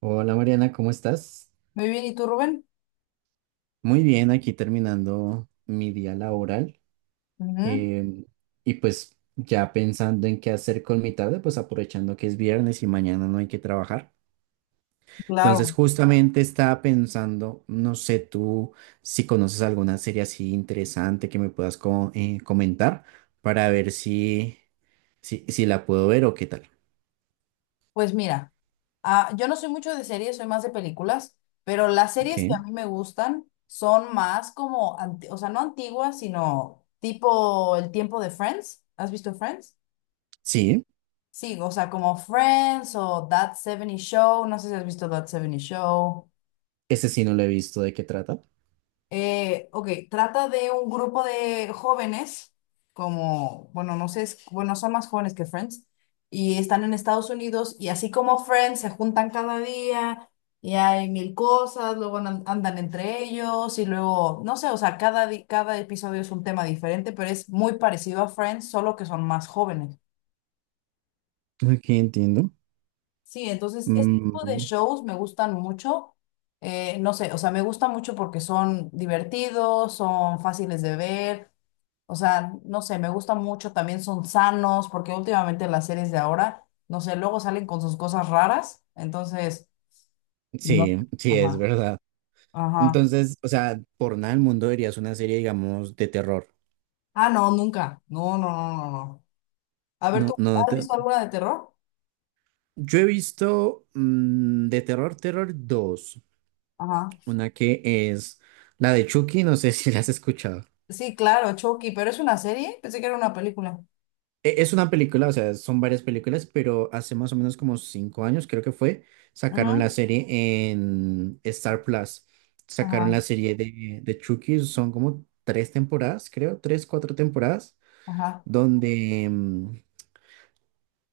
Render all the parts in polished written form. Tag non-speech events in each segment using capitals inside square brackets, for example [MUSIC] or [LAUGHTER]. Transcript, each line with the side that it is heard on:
right: Hola Mariana, ¿cómo estás?
left: Muy bien, ¿y tú, Rubén?
right: Muy bien, aquí terminando mi día laboral
left: Ujú,
right: em, y pues ya pensando en qué hacer con mi tarde, pues aprovechando que es viernes y mañana no hay que trabajar. Entonces
left: claro.
right: justamente estaba pensando, no sé tú si conoces alguna serie así interesante que me puedas comentar para ver si la puedo ver o qué tal.
left: Pues mira, yo no soy mucho de series, soy más de películas, pero las
right: Ok,
left: series que a mí me gustan son más como, o sea, no antiguas, sino tipo el tiempo de Friends. ¿Has visto Friends?
right: sí,
left: Sí, o sea, como Friends o That 70 Show, no sé si has visto That 70 Show.
right: ese sí no lo he visto, ¿de qué trata?
left: Ok, trata de un grupo de jóvenes, como, bueno, no sé, bueno, son más jóvenes que Friends, y están en Estados Unidos, y así como Friends se juntan cada día, y hay mil cosas, luego andan entre ellos, y luego, no sé, o sea, cada episodio es un tema diferente, pero es muy parecido a Friends, solo que son más jóvenes.
right: Ok, entiendo.
left: Sí, entonces, este tipo de
right: Mm,
left: shows me gustan mucho. No sé, o sea, me gusta mucho porque son divertidos, son fáciles de ver. O sea, no sé, me gusta mucho, también son sanos, porque últimamente las series de ahora, no sé, luego salen con sus cosas raras, entonces, no.
right: sí, sí, es
left: Ajá,
right: verdad.
left: ajá.
right: Entonces, o sea, por nada del mundo verías una serie, digamos, de terror.
left: Ah, no, nunca. No, no, no, no, no. A ver,
right: No,
left: ¿tú
right: no, no
left: has
right: te-
left: visto alguna de terror?
right: Yo he visto de terror, terror dos.
left: Ajá.
right: Una que es la de Chucky, no sé [LAUGHS] si la has escuchado.
left: Sí, claro, Chucky, pero es una serie, pensé que era una película.
right: Es una película, o sea, son varias películas, pero hace más o menos como 5 años, creo que fue, sacaron la
left: Ujú,
right: serie en Star Plus. Sacaron
left: ajá,
right: la serie de Chucky, son como tres temporadas, creo, tres, cuatro temporadas,
left: ajá,
right: donde,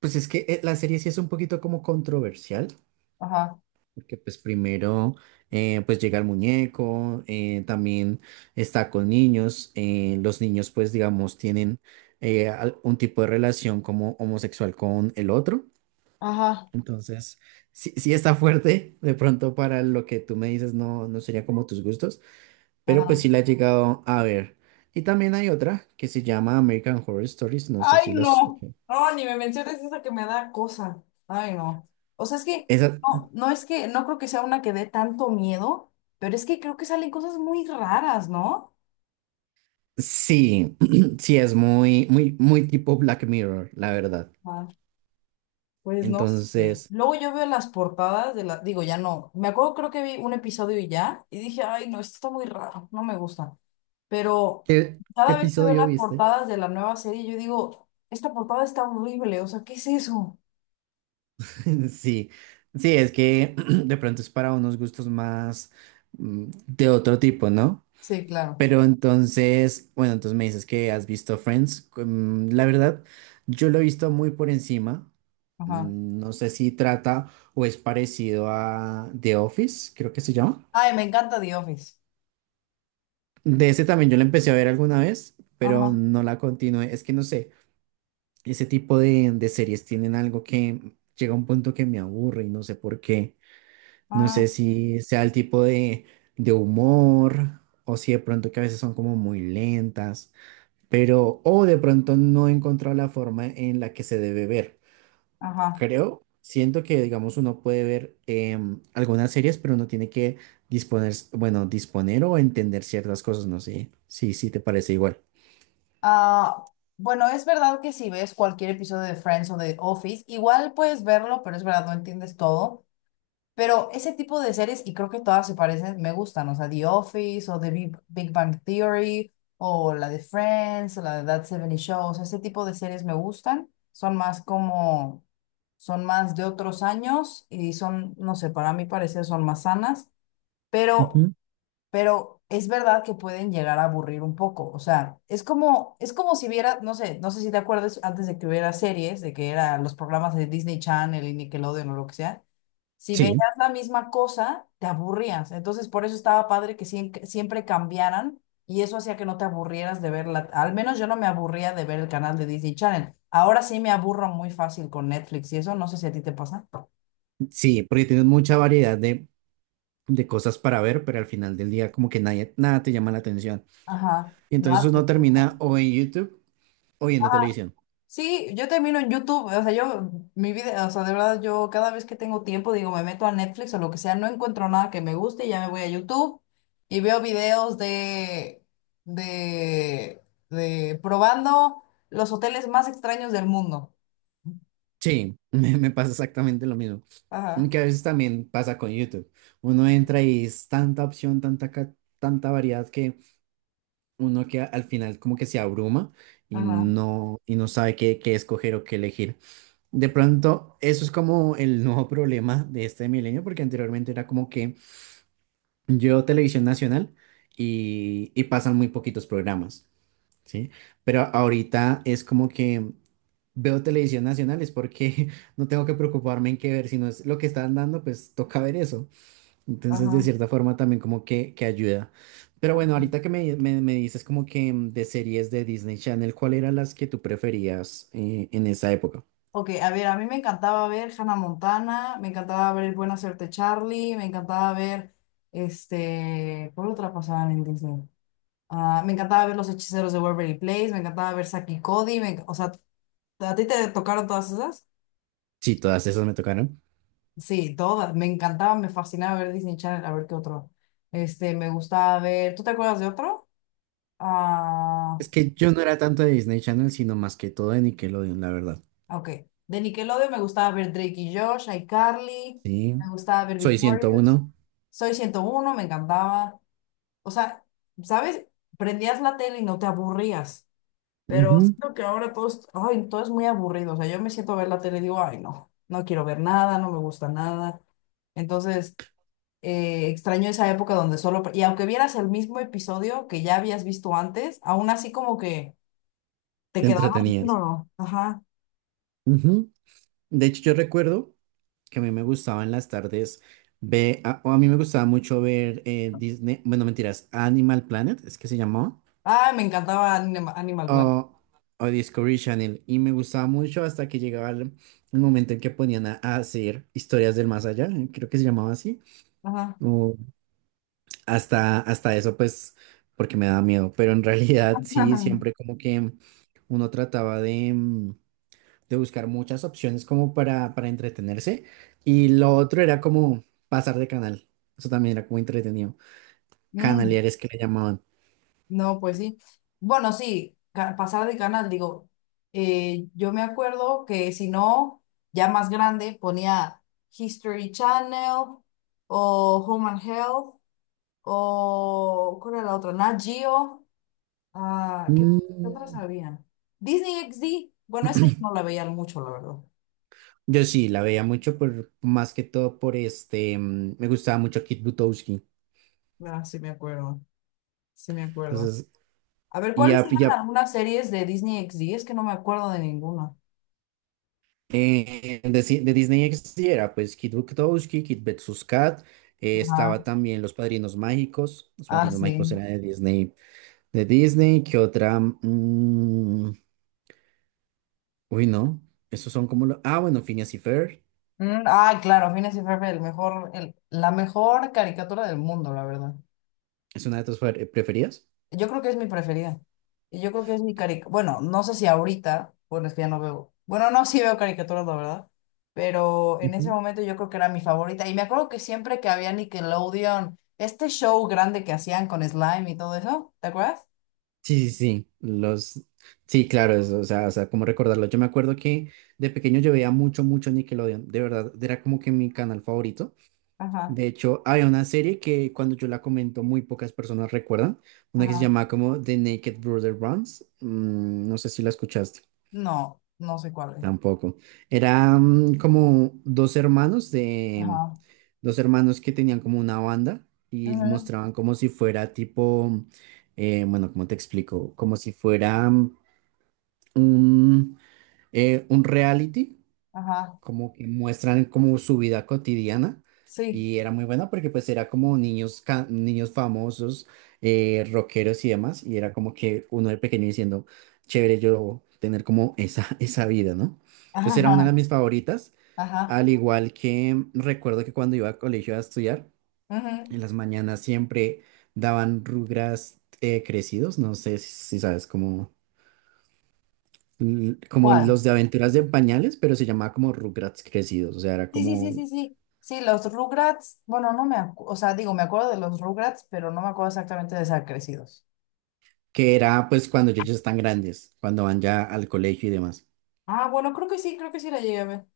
right: pues es que la serie sí es un poquito como controversial,
left: ajá,
right: que pues primero pues llega el muñeco, también está con niños, los niños pues digamos tienen un tipo de relación como homosexual con el otro,
left: ajá,
right: entonces sí, sí está fuerte, de pronto para lo que tú me dices no, no sería como tus gustos, pero pues
left: ajá.
right: sí la he llegado a ver. Y también hay otra que se llama American Horror Stories, no sé
left: Ay,
right: si las
left: no.
right: escuché.
left: No, ni me menciones eso que me da cosa. Ay, no. O sea, es que
right: Esa
left: no, es que no creo que sea una que dé tanto miedo, pero es que creo que salen cosas muy raras, ¿no?
right: sí, [CLEARS THROAT] sí es muy, muy, muy tipo Black Mirror, la verdad.
left: Ah, pues no sé.
right: Entonces,
left: Luego yo veo las portadas de las, digo, ya no. Me acuerdo, creo que vi un episodio y ya, y dije, ay, no, esto está muy raro, no me gusta.
right: [LAUGHS]
left: Pero
right: ¿Qué
left: cada vez que veo
right: episodio
left: las
right: viste?
left: portadas de la nueva serie, yo digo, esta portada está horrible, o sea, ¿qué es eso?
right: [LAUGHS] sí, sí, es que [CLEARS THROAT] de pronto es para unos gustos más de otro tipo, ¿no?
left: Sí, claro.
right: Pero entonces, bueno, entonces me dices que has visto Friends. La verdad, yo lo he visto muy por encima.
left: Ajá.
right: No sé si trata o es parecido a The Office, creo que se llama.
left: Ay, me encanta The Office.
right: De ese también yo la empecé a ver alguna vez, pero
left: Ajá.
right: no la continué. Es que no sé. Ese tipo de series tienen algo que llega a un punto que me aburre y no sé por qué. No sé
left: Ah,
right: si sea el tipo de humor o si de pronto que a veces son como muy lentas, pero o de pronto no he encontrado la forma en la que se debe ver.
left: ajá.
right: Creo, siento que digamos uno puede ver algunas series, pero uno tiene que disponer, bueno, disponer o entender ciertas cosas, no sé. Sí, sí, te parece igual.
left: Ah, bueno, es verdad que si ves cualquier episodio de Friends o de Office, igual puedes verlo, pero es verdad, no entiendes todo. Pero ese tipo de series, y creo que todas se parecen, me gustan. O sea, The Office o The Big, Big Bang Theory o la de Friends o la de That seventy Show. O sea, ese tipo de series me gustan. Son más como, son más de otros años y son, no sé, para mí parecer son más sanas. Pero
right: Ujú.
left: pero es verdad que pueden llegar a aburrir un poco. O sea, es como si viera, no sé, no sé si te acuerdas antes de que hubiera series, de que eran los programas de Disney Channel y Nickelodeon o lo que sea. Si veías
right: Sí,
left: la misma cosa, te aburrías. Entonces, por eso estaba padre que siempre cambiaran y eso hacía que no te aburrieras de verla. Al menos yo no me aburría de ver el canal de Disney Channel. Ahora sí me aburro muy fácil con Netflix y eso, no sé si a ti te pasa.
right: sí, porque tienes mucha variedad de cosas para ver, pero al final del día como que nadie, nada te llama la atención.
left: Ajá,
right: Y entonces
left: nada
right: uno
left: te
right: termina
left: gusta.
right: o en YouTube o viendo televisión.
left: Sí, yo termino en YouTube, o sea, yo, mi vida, o sea, de verdad, yo cada vez que tengo tiempo, digo, me meto a Netflix o lo que sea, no encuentro nada que me guste y ya me voy a YouTube y veo videos de, de, de probando los hoteles más extraños del mundo.
right: Sí, [LAUGHS] me pasa exactamente lo mismo.
left: Ajá,
right: Aunque a veces también pasa con YouTube. Uno entra y es tanta opción, tanta variedad que uno que al final como que se abruma y
left: ajá,
right: no sabe qué escoger o qué elegir. De pronto, eso es como el nuevo [LAUGHS] problema de este milenio, porque anteriormente era como que yo Televisión Nacional y pasan muy poquitos programas, ¿sí? Pero ahorita es como que veo Televisión Nacional es porque [LAUGHS] no tengo que preocuparme en qué ver, si no es lo que están dando, pues toca ver eso. Entonces, de
left: ajá.
right: cierta forma también como que ayuda. Pero bueno, ahorita que me dices como que de series de Disney Channel, ¿cuál eran las que tú preferías en esa época?
left: Ok, a ver, a mí me encantaba ver Hannah Montana, me encantaba ver Buena Suerte Charlie, me encantaba ver, este, ¿cuál otra pasaban en Disney? Ah, me encantaba ver Los Hechiceros de Waverly Place, me encantaba ver Saki y Cody, o sea, ¿a ti te tocaron todas esas?
right: Sí, todas esas me tocaron.
left: Sí, todas, me encantaba, me fascinaba ver Disney Channel, a ver qué otro. Este, me gustaba ver, ¿tú te acuerdas de otro? Ah,
right: Es que yo no era tanto de Disney Channel, sino más que todo de Nickelodeon, la verdad.
left: ok. De Nickelodeon me gustaba ver Drake y Josh, iCarly,
right: Sí,
left: me gustaba ver
right: soy
left: Victorious,
right: 101.
left: Soy ciento uno me encantaba. O sea, ¿sabes? Prendías la tele y no te aburrías. Pero
right: Ujú,
left: siento que ahora todo es, ay, todo es muy aburrido. O sea, yo me siento a ver la tele y digo, ay, no, no quiero ver nada, no me gusta nada. Entonces, extraño esa época donde solo, y aunque vieras el mismo episodio que ya habías visto antes, aún así como que te quedabas bien
right: Entretenidas.
left: o no. Ajá.
right: Ujú. De hecho, yo recuerdo que a mí me gustaba en las tardes ver, o a mí me gustaba mucho ver Disney, bueno, mentiras, Animal Planet, es que se llamaba,
left: Ay, me encantaba Animal Planet.
right: o, o Discovery Channel, y me gustaba mucho hasta que llegaba el momento en que ponían a hacer historias del más allá, creo que se llamaba así,
left: Ajá.
right: o hasta eso, pues, porque me daba miedo, pero en realidad sí, siempre
left: [LAUGHS]
right: como que uno trataba de buscar muchas opciones como para entretenerse. Y lo otro era como pasar de canal. Eso también era como entretenido.
left: Ajá.
right: Canaleares que le llamaban.
left: No, pues sí. Bueno, sí, pasar de canal, digo, yo me acuerdo que si no, ya más grande, ponía History Channel o Home and Health o, ¿cuál era la otra? Nat Geo. Ah, ¿qué, qué otras
right: Mm,
left: habían? Disney XD. Bueno, esa yo no la veía mucho, la verdad.
right: yo sí, la veía mucho más que todo por este, me gustaba mucho Kit Butowski.
left: Ah, sí me acuerdo, sí me acuerdo.
right: Entonces,
left: A ver,
right: y
left: ¿cuáles
right: ya,
left: eran
right: ya
left: algunas series de Disney XD? Es que no me acuerdo de ninguna.
right: de Disney XD era pues Kit Butowski, Kit vs. Kat. Estaba
left: Ajá.
right: también Los Padrinos Mágicos. Los
left: Ah,
right: Padrinos Mágicos
left: sí.
right: era de Disney. De Disney, ¿qué otra? Mm, uy, no. Esos son como los. Ah, bueno, Phineas y Ferb.
left: Ah, claro, Phineas y Ferb, el mejor, el, la mejor caricatura del mundo, la verdad.
right: ¿Es una de tus preferidas?
left: Yo creo que es mi preferida. Y yo creo que es mi caricatura. Bueno, no sé si ahorita, bueno, es que ya no veo. Bueno, no, sí veo caricaturas, la verdad. Pero en ese
right: Ujú.
left: momento yo creo que era mi favorita. Y me acuerdo que siempre que había Nickelodeon, este show grande que hacían con Slime y todo eso, ¿te acuerdas?
right: Sí, sí, sí. Los. Sí, claro, o sea, cómo recordarlo. Yo me acuerdo que de pequeño yo veía mucho, mucho Nickelodeon. De verdad, era como que mi canal favorito.
left: Ajá,
right: De hecho, había una serie que cuando yo la comento, muy pocas personas recuerdan. Una que se
left: ajá.
right: llamaba como The Naked Brother Runs. No sé si la escuchaste.
left: No, no sé cuál es.
right: Tampoco. Eran como
left: Ajá.
right: dos hermanos que tenían como una banda y
left: Ujú,
right: mostraban como si fuera tipo, bueno, ¿cómo te explico? Como si fuera un, un reality,
left: ajá.
right: como que muestran como su vida cotidiana
left: Sí.
right: y era muy buena porque pues era como niños, niños famosos, rockeros y demás y era como que uno de pequeño diciendo, chévere yo tener como esa, [LAUGHS] esa vida, ¿no? Entonces era una de
left: Ajá.
right: mis favoritas,
left: Ajá.
right: al igual que recuerdo que cuando iba al colegio a estudiar,
left: Ujú.
right: en las mañanas siempre daban Rugrats crecidos, no sé si sabes cómo como
left: ¿Cuál?
right: los de aventuras de pañales, pero se llamaba como Rugrats crecidos, o sea, era
left: Sí, sí, sí,
right: como
left: sí, sí. Sí, los Rugrats, bueno, no me acuerdo, o sea, digo, me acuerdo de los Rugrats, pero no me acuerdo exactamente de Crecidos.
right: que era pues cuando ellos ya están grandes, cuando van ya al colegio y demás.
left: Ah, bueno, creo que sí la llegué a ver.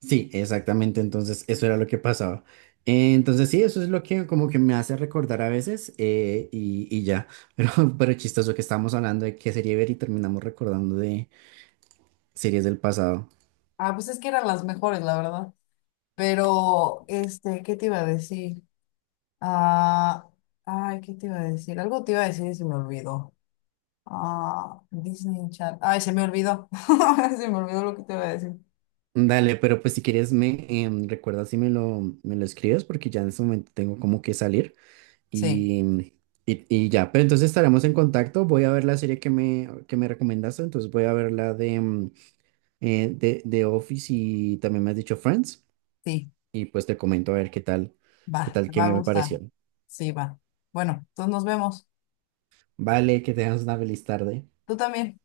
right: Sí, exactamente, entonces eso era lo que pasaba. Entonces sí, eso es lo que como que me hace recordar a veces y ya, [LAUGHS] pero, pero chistoso que estábamos hablando de qué serie ver y terminamos recordando de series del pasado.
left: Ah, pues es que eran las mejores, la verdad. Pero, este, ¿qué te iba a decir? Ah, ay, ¿qué te iba a decir? Algo te iba a decir y se me olvidó. Ah, Disney Channel. Ay, se me olvidó. [LAUGHS] Se me olvidó lo que te iba a decir.
right: Dale, pero pues si quieres me recuerda si me lo escribes porque ya en este momento tengo como que salir
left: Sí,
right: y, y ya, pero entonces estaremos en contacto. Voy a ver la serie que me recomendaste, entonces voy a ver la de Office y también me has dicho Friends.
left: sí,
right: Y pues te comento a ver qué tal,
left: va, te
right: qué
left: va a
right: me
left: gustar.
right: pareció.
left: Sí, va. Bueno, entonces nos vemos.
right: Vale, que tengas una feliz tarde.
left: Tú también.